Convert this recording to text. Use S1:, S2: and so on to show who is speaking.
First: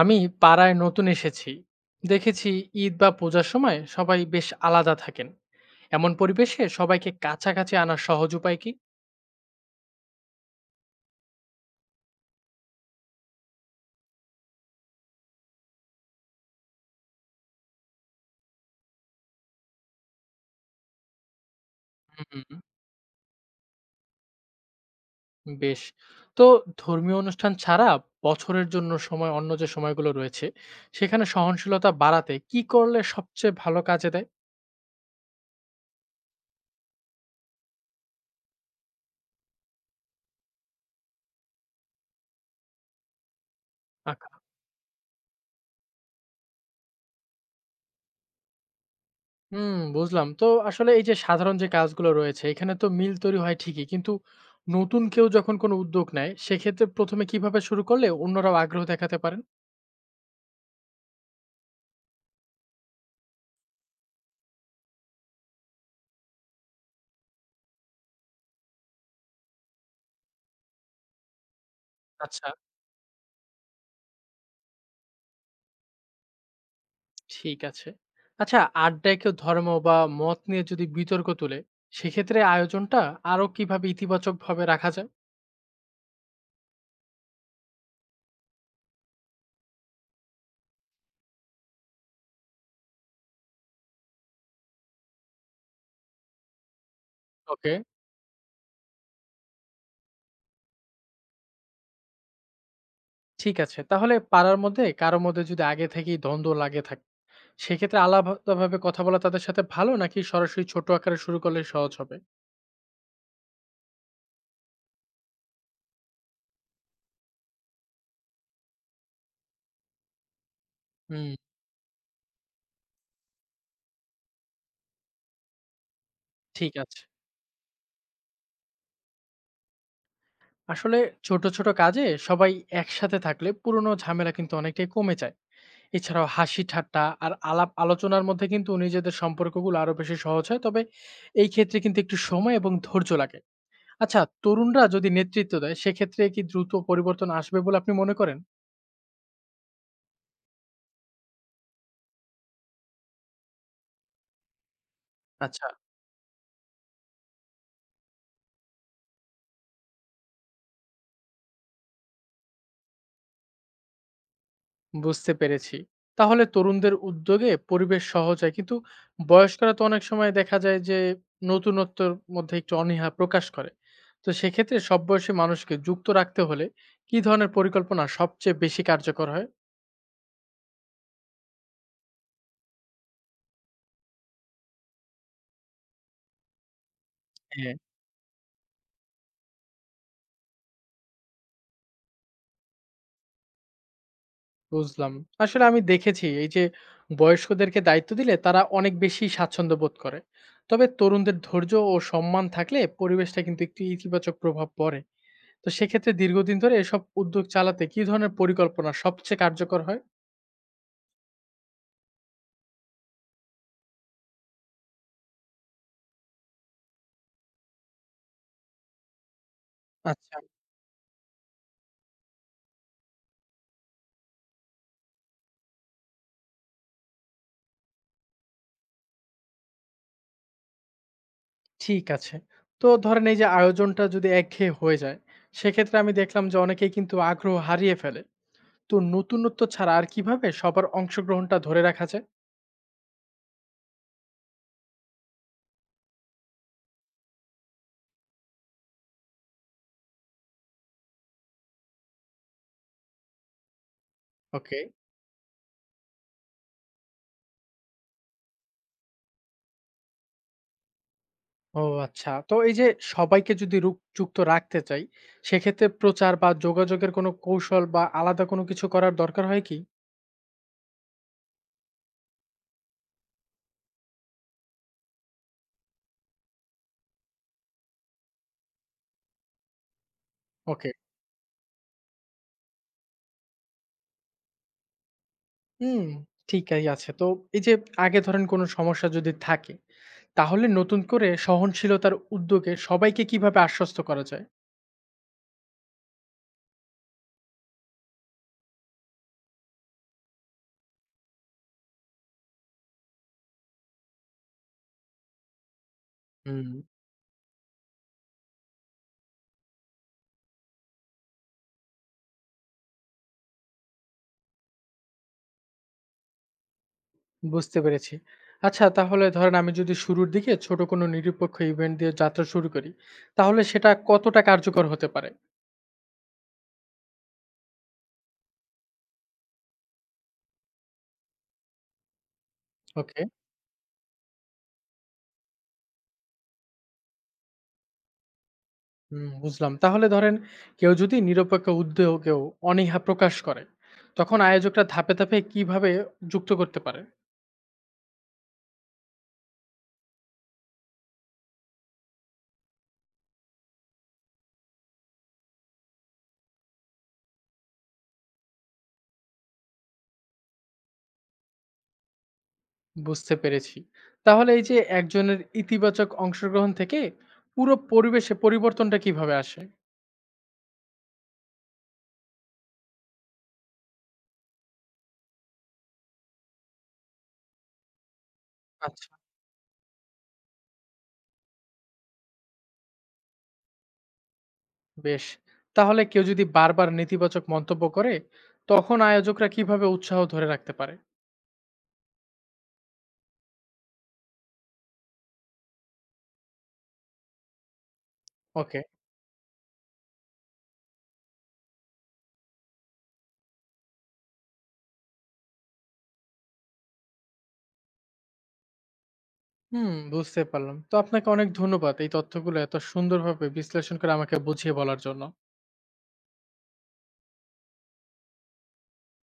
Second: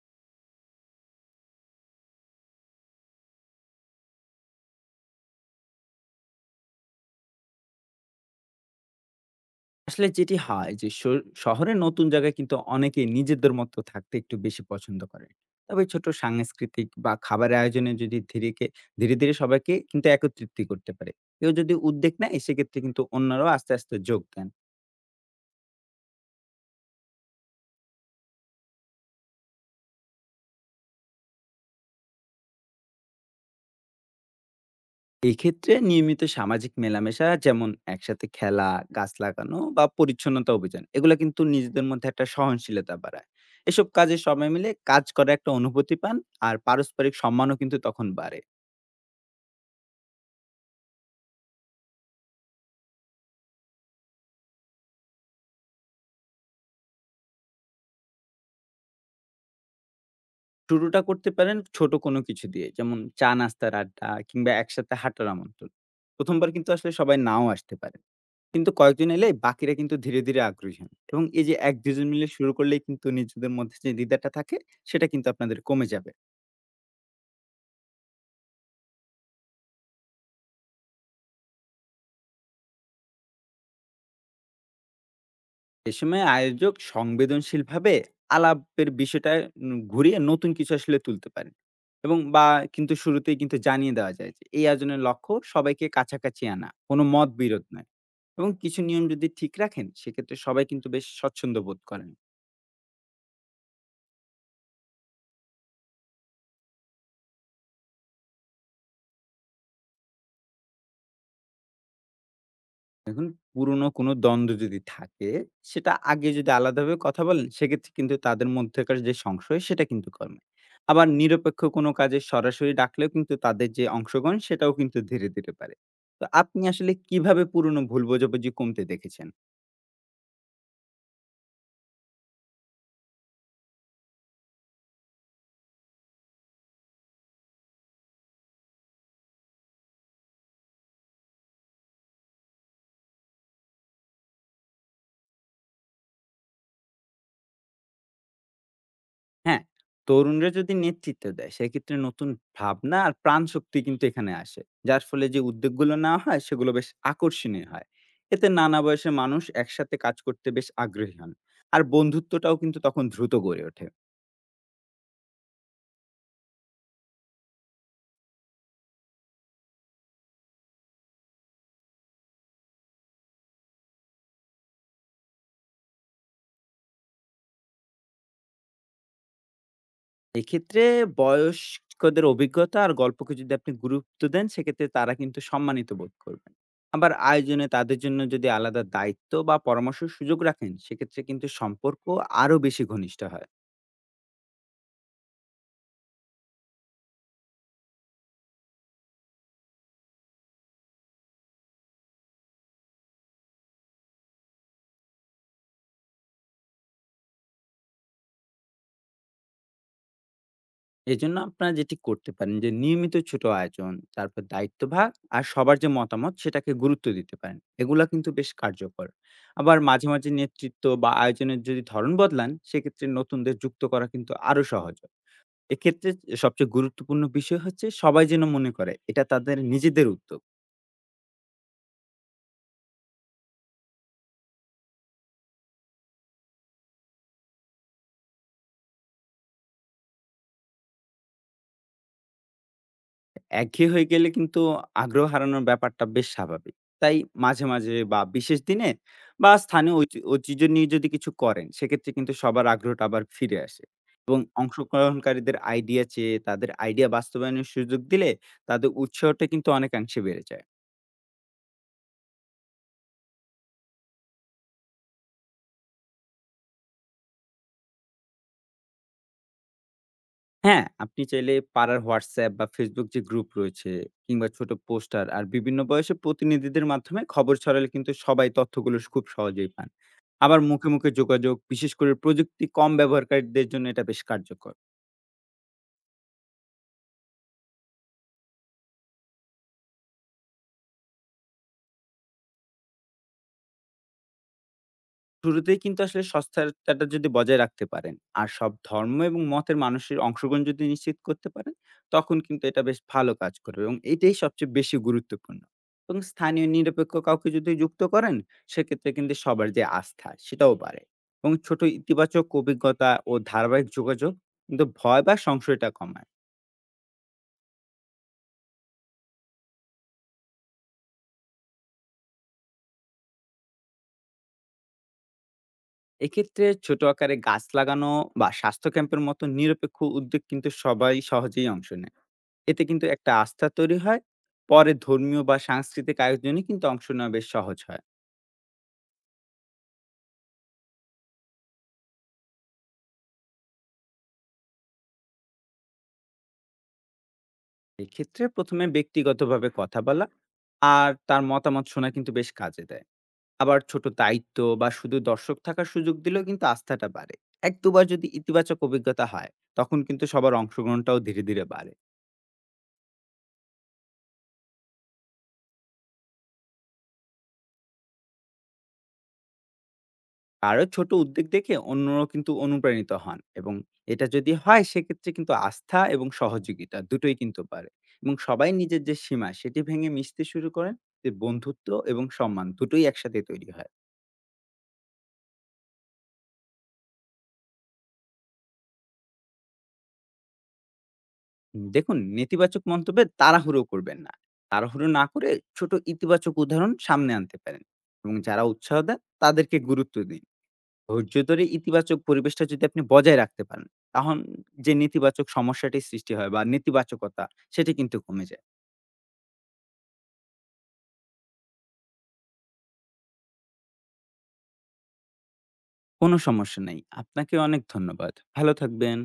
S1: আমি পাড়ায় নতুন এসেছি। দেখেছি ঈদ বা পূজার সময় সবাই বেশ আলাদা থাকেন। এমন পরিবেশে সবাইকে কাছাকাছি আনার সহজ উপায় কি?
S2: আসলে যেটি হয় যে শহরের নতুন জায়গায় কিন্তু অনেকেই নিজেদের মতো থাকতে একটু বেশি পছন্দ করেন। তবে ছোট সাংস্কৃতিক বা খাবারের আয়োজনে যদি ধীরে, ধীরে সবাইকে কিন্তু একত্রিত করতে পারে। কেউ যদি উদ্যোগ নেয়
S1: হুম,
S2: সেক্ষেত্রে কিন্তু অন্যরাও আস্তে, আস্তে যোগ দেন।
S1: বেশ। তো ধর্মীয় অনুষ্ঠান ছাড়া বছরের জন্য সময় অন্য যে সময়গুলো রয়েছে সেখানে সহনশীলতা বাড়াতে কি করলে সবচেয়ে ভালো কাজে দেয়?
S2: এক্ষেত্রে নিয়মিত সামাজিক মেলামেশা যেমন একসাথে খেলা, গাছ লাগানো বা পরিচ্ছন্নতা অভিযান এগুলা কিন্তু নিজেদের মধ্যে একটা সহনশীলতা বাড়ায়। এসব কাজে
S1: আঁকা
S2: সবাই মিলে কাজ করার একটা অনুভূতি পান, আর পারস্পরিক সম্মানও কিন্তু তখন বাড়ে।
S1: হুম, বুঝলাম। তো আসলে এই যে সাধারণ যে কাজগুলো রয়েছে এখানে তো মিল তৈরি হয় ঠিকই, কিন্তু নতুন কেউ যখন কোনো উদ্যোগ নেয় সেক্ষেত্রে প্রথমে কিভাবে শুরু করলে অন্যরাও আগ্রহ দেখাতে পারেন?
S2: শুরুটা করতে পারেন ছোট কোনো কিছু দিয়ে। যেমন চা নাস্তার আড্ডা কিংবা একসাথে হাঁটার আমন্ত্রণ। ১ম বার কিন্তু আসলে সবাই নাও আসতে পারে। কিন্তু কয়েকজন এলে বাকিরা কিন্তু ধীরে, ধীরে আগ্রহী হন। এবং এই যে ১-২ জন মিলে
S1: আচ্ছা,
S2: শুরু করলেই কিন্তু নিজেদের মধ্যে যে দ্বিধাটা থাকে, সেটা কিন্তু আপনাদের কমে যাবে।
S1: ঠিক আছে। আচ্ছা, আড্ডায় কেউ ধর্ম বা মত নিয়ে যদি বিতর্ক তুলে, সেক্ষেত্রে আয়োজনটা আরো কিভাবে ইতিবাচকভাবে রাখা যায়?
S2: এ সময় আয়োজক সংবেদনশীলভাবে আলাপের বিষয়টা ঘুরিয়ে নতুন কিছু আসলে তুলতে পারেন। এবং বা কিন্তু শুরুতেই কিন্তু জানিয়ে দেওয়া যায় যে এই আয়োজনের লক্ষ্য সবাইকে কাছাকাছি আনা, কোনো মতবিরোধ
S1: ওকে,
S2: নয়। এবং কিছু নিয়ম যদি ঠিক রাখেন, সেক্ষেত্রে সবাই কিন্তু বেশ স্বচ্ছন্দ্য বোধ করেন।
S1: ঠিক আছে। তাহলে পাড়ার মধ্যে কারো মধ্যে যদি আগে থেকেই দ্বন্দ্ব লাগে থাকে, সেক্ষেত্রে আলাদাভাবে কথা বলা তাদের সাথে ভালো নাকি সরাসরি ছোট আকারে শুরু করলে সহজ হবে?
S2: দেখুন, পুরনো কোনো দ্বন্দ্ব যদি থাকে, সেটা আগে যদি আলাদাভাবে কথা বলেন, সেক্ষেত্রে কিন্তু তাদের মধ্যেকার যে সংশয়, সেটা কিন্তু কমে। আবার
S1: হুম,
S2: নিরপেক্ষ কোনো কাজে সরাসরি ডাকলেও কিন্তু তাদের যে অংশগ্রহণ, সেটাও কিন্তু ধীরে, ধীরে বাড়ে। তো আপনি
S1: ঠিক
S2: আসলে
S1: আছে।
S2: কিভাবে পুরনো ভুল বোঝাবুঝি কমতে দেখেছেন?
S1: আসলে ছোট, ছোট কাজে সবাই একসাথে থাকলে পুরনো ঝামেলা কিন্তু অনেকটাই কমে যায়। এছাড়াও হাসি ঠাট্টা আর আলাপ আলোচনার মধ্যে কিন্তু নিজেদের সম্পর্কগুলো আরো বেশি সহজ হয়। তবে এই ক্ষেত্রে কিন্তু একটু সময় এবং ধৈর্য লাগে। আচ্ছা, তরুণরা যদি নেতৃত্ব দেয় সেক্ষেত্রে কি দ্রুত পরিবর্তন আসবে বলে আপনি মনে করেন?
S2: হ্যাঁ, তরুণরা যদি নেতৃত্ব দেয় সেক্ষেত্রে নতুন ভাবনা আর প্রাণশক্তি কিন্তু এখানে আসে। যার ফলে যে
S1: আচ্ছা,
S2: উদ্যোগগুলো নেওয়া হয় সেগুলো বেশ আকর্ষণীয় হয়। এতে নানা বয়সের মানুষ একসাথে কাজ করতে বেশ আগ্রহী হন। আর বন্ধুত্বটাও কিন্তু তখন দ্রুত গড়ে ওঠে।
S1: বুঝতে পেরেছি। তাহলে তরুণদের উদ্যোগে পরিবেশ সহজ হয়, কিন্তু বয়স্করা তো অনেক সময় দেখা যায় যে নতুনত্বর মধ্যে একটু অনীহা প্রকাশ করে। তো সেক্ষেত্রে সব বয়সী মানুষকে যুক্ত রাখতে হলে কি ধরনের পরিকল্পনা সবচেয়ে বেশি কার্যকর হয়?
S2: এক্ষেত্রে বয়স্কদের অভিজ্ঞতা আর গল্পকে যদি আপনি গুরুত্ব দেন সেক্ষেত্রে তারা কিন্তু সম্মানিত বোধ করবেন। আবার আয়োজনে
S1: হ্যাঁ,
S2: তাদের জন্য যদি আলাদা দায়িত্ব বা পরামর্শের সুযোগ রাখেন সেক্ষেত্রে কিন্তু সম্পর্ক আরো বেশি ঘনিষ্ঠ হয়।
S1: বুঝলাম। আসলে আমি দেখেছি এই যে বয়স্কদেরকে দায়িত্ব দিলে তারা অনেক বেশি স্বাচ্ছন্দ্য বোধ করে। তবে তরুণদের ধৈর্য ও সম্মান থাকলে পরিবেশটা কিন্তু একটি ইতিবাচক প্রভাব পড়ে। তো সেক্ষেত্রে দীর্ঘদিন ধরে এসব উদ্যোগ চালাতে কি ধরনের পরিকল্পনা সবচেয়ে কার্যকর হয়?
S2: এজন্য আপনারা যেটি করতে পারেন যে নিয়মিত ছোট আয়োজন, তারপর দায়িত্বভাগ আর সবার যে মতামত সেটাকে গুরুত্ব দিতে পারেন। এগুলা কিন্তু বেশ কার্যকর। আবার মাঝে, মাঝে
S1: আচ্ছা,
S2: নেতৃত্ব বা আয়োজনের যদি ধরন বদলান সেক্ষেত্রে নতুনদের যুক্ত করা কিন্তু আরো সহজ হয়। এক্ষেত্রে সবচেয়ে গুরুত্বপূর্ণ বিষয় হচ্ছে সবাই যেন মনে করে এটা তাদের নিজেদের উদ্যোগ।
S1: ঠিক আছে। তো ধরেন এই যে আয়োজনটা যদি একঘেয়ে হয়ে যায়, সেক্ষেত্রে আমি দেখলাম যে অনেকেই কিন্তু আগ্রহ হারিয়ে ফেলে। তো নতুনত্ব ছাড়া আর কিভাবে সবার অংশগ্রহণটা ধরে রাখা যায়?
S2: একঘেয়ে হয়ে গেলে কিন্তু আগ্রহ হারানোর ব্যাপারটা বেশ স্বাভাবিক। তাই মাঝে, মাঝে বা বিশেষ দিনে বা স্থানীয় ঐতিহ্য নিয়ে যদি কিছু করেন, সেক্ষেত্রে কিন্তু সবার আগ্রহটা আবার ফিরে আসে এবং
S1: ওকে।
S2: অংশগ্রহণকারীদের আইডিয়া চেয়ে তাদের আইডিয়া বাস্তবায়নের সুযোগ দিলে তাদের উৎসাহটা কিন্তু অনেকাংশে বেড়ে যায়।
S1: ও আচ্ছা। তো এই যে সবাইকে যদি যুক্ত রাখতে চাই, সেক্ষেত্রে প্রচার বা যোগাযোগের কোনো কৌশল বা আলাদা কোনো কিছু করার দরকার হয় কি?
S2: হ্যাঁ, আপনি চাইলে পাড়ার WhatsApp বা Facebook যে গ্রুপ রয়েছে কিংবা ছোট পোস্টার আর বিভিন্ন বয়সে প্রতিনিধিদের মাধ্যমে খবর ছড়ালে কিন্তু সবাই তথ্যগুলো খুব সহজেই পান। আবার মুখে,
S1: ওকে।
S2: মুখে যোগাযোগ বিশেষ করে প্রযুক্তি কম ব্যবহারকারীদের জন্য এটা বেশ কার্যকর।
S1: হুম, ঠিকই আছে। তো এই যে আগে ধরেন কোনো সমস্যা যদি থাকে, তাহলে নতুন করে সহনশীলতার উদ্যোগে সবাইকে কিভাবে আশ্বস্ত করা যায়?
S2: শুরুতেই কিন্তু আসলে স্বচ্ছতাটা যদি বজায় রাখতে পারেন আর সব ধর্ম এবং মতের মানুষের অংশগ্রহণ যদি নিশ্চিত করতে পারেন, তখন কিন্তু এটা বেশ ভালো কাজ করবে এবং এটাই সবচেয়ে বেশি গুরুত্বপূর্ণ। এবং স্থানীয়
S1: হুম,
S2: নিরপেক্ষ কাউকে যদি যুক্ত করেন, সেক্ষেত্রে কিন্তু সবার যে আস্থা সেটাও বাড়ে। এবং ছোট ইতিবাচক অভিজ্ঞতা ও ধারাবাহিক যোগাযোগ কিন্তু ভয় বা সংশয়টা কমায়।
S1: বুঝতে পেরেছি। আচ্ছা, তাহলে ধরেন আমি যদি শুরুর দিকে ছোট কোনো নিরপেক্ষ ইভেন্ট দিয়ে যাত্রা শুরু করি, তাহলে সেটা কতটা কার্যকর হতে পারে?
S2: এক্ষেত্রে ছোট আকারে গাছ লাগানো বা স্বাস্থ্য ক্যাম্পের মতো নিরপেক্ষ উদ্যোগ কিন্তু সবাই সহজেই অংশ নেয়। এতে কিন্তু
S1: ওকে।
S2: একটা আস্থা তৈরি হয়। পরে ধর্মীয় বা সাংস্কৃতিক আয়োজনে কিন্তু অংশ নেওয়া বেশ সহজ হয়।
S1: হুম, বুঝলাম। তাহলে ধরেন কেউ যদি নিরপেক্ষ উদ্যোগেও অনীহা প্রকাশ করে, তখন আয়োজকরা ধাপে, ধাপে কিভাবে যুক্ত করতে পারে?
S2: এক্ষেত্রে প্রথমে ব্যক্তিগতভাবে কথা বলা আর তার মতামত শোনা কিন্তু বেশ কাজে দেয়। আবার ছোট দায়িত্ব বা শুধু দর্শক থাকার সুযোগ দিলেও কিন্তু আস্থাটা বাড়ে। এক দুবার যদি ইতিবাচক অভিজ্ঞতা হয়, তখন কিন্তু সবার অংশগ্রহণটাও ধীরে ধীরে বাড়ে।
S1: বুঝতে পেরেছি। তাহলে এই যে একজনের ইতিবাচক অংশগ্রহণ থেকে পুরো পরিবেশে পরিবর্তনটা কিভাবে আসে?
S2: কারো ছোট উদ্যোগ দেখে অন্যরাও কিন্তু অনুপ্রাণিত হন এবং এটা যদি হয় সেক্ষেত্রে কিন্তু আস্থা এবং সহযোগিতা দুটোই কিন্তু পারে। এবং সবাই নিজের
S1: আচ্ছা,
S2: যে সীমা সেটি ভেঙে মিশতে শুরু করেন, যে বন্ধুত্ব এবং সম্মান দুটোই একসাথে তৈরি হয়।
S1: বেশ। তাহলে কেউ যদি বারবার নেতিবাচক মন্তব্য করে, তখন আয়োজকরা কিভাবে উৎসাহ ধরে রাখতে পারে?
S2: দেখুন, নেতিবাচক মন্তব্যে তাড়াহুড়ো করবেন না। তাড়াহুড়ো না করে ছোট ইতিবাচক উদাহরণ সামনে আনতে পারেন এবং যারা
S1: ওকে।
S2: উৎসাহ দেন তাদেরকে গুরুত্ব দিন। ধৈর্য ধরে ইতিবাচক পরিবেশটা যদি আপনি বজায় রাখতে পারেন, তখন যে নেতিবাচক সমস্যাটি সৃষ্টি হয় বা নেতিবাচকতা, সেটি কিন্তু কমে যায়।
S1: হুম, বুঝতে পারলাম। তো আপনাকে অনেক ধন্যবাদ এই তথ্যগুলো এত সুন্দরভাবে বিশ্লেষণ করে আমাকে বুঝিয়ে বলার জন্য।
S2: কোনো সমস্যা নাই। আপনাকে অনেক ধন্যবাদ। ভালো থাকবেন।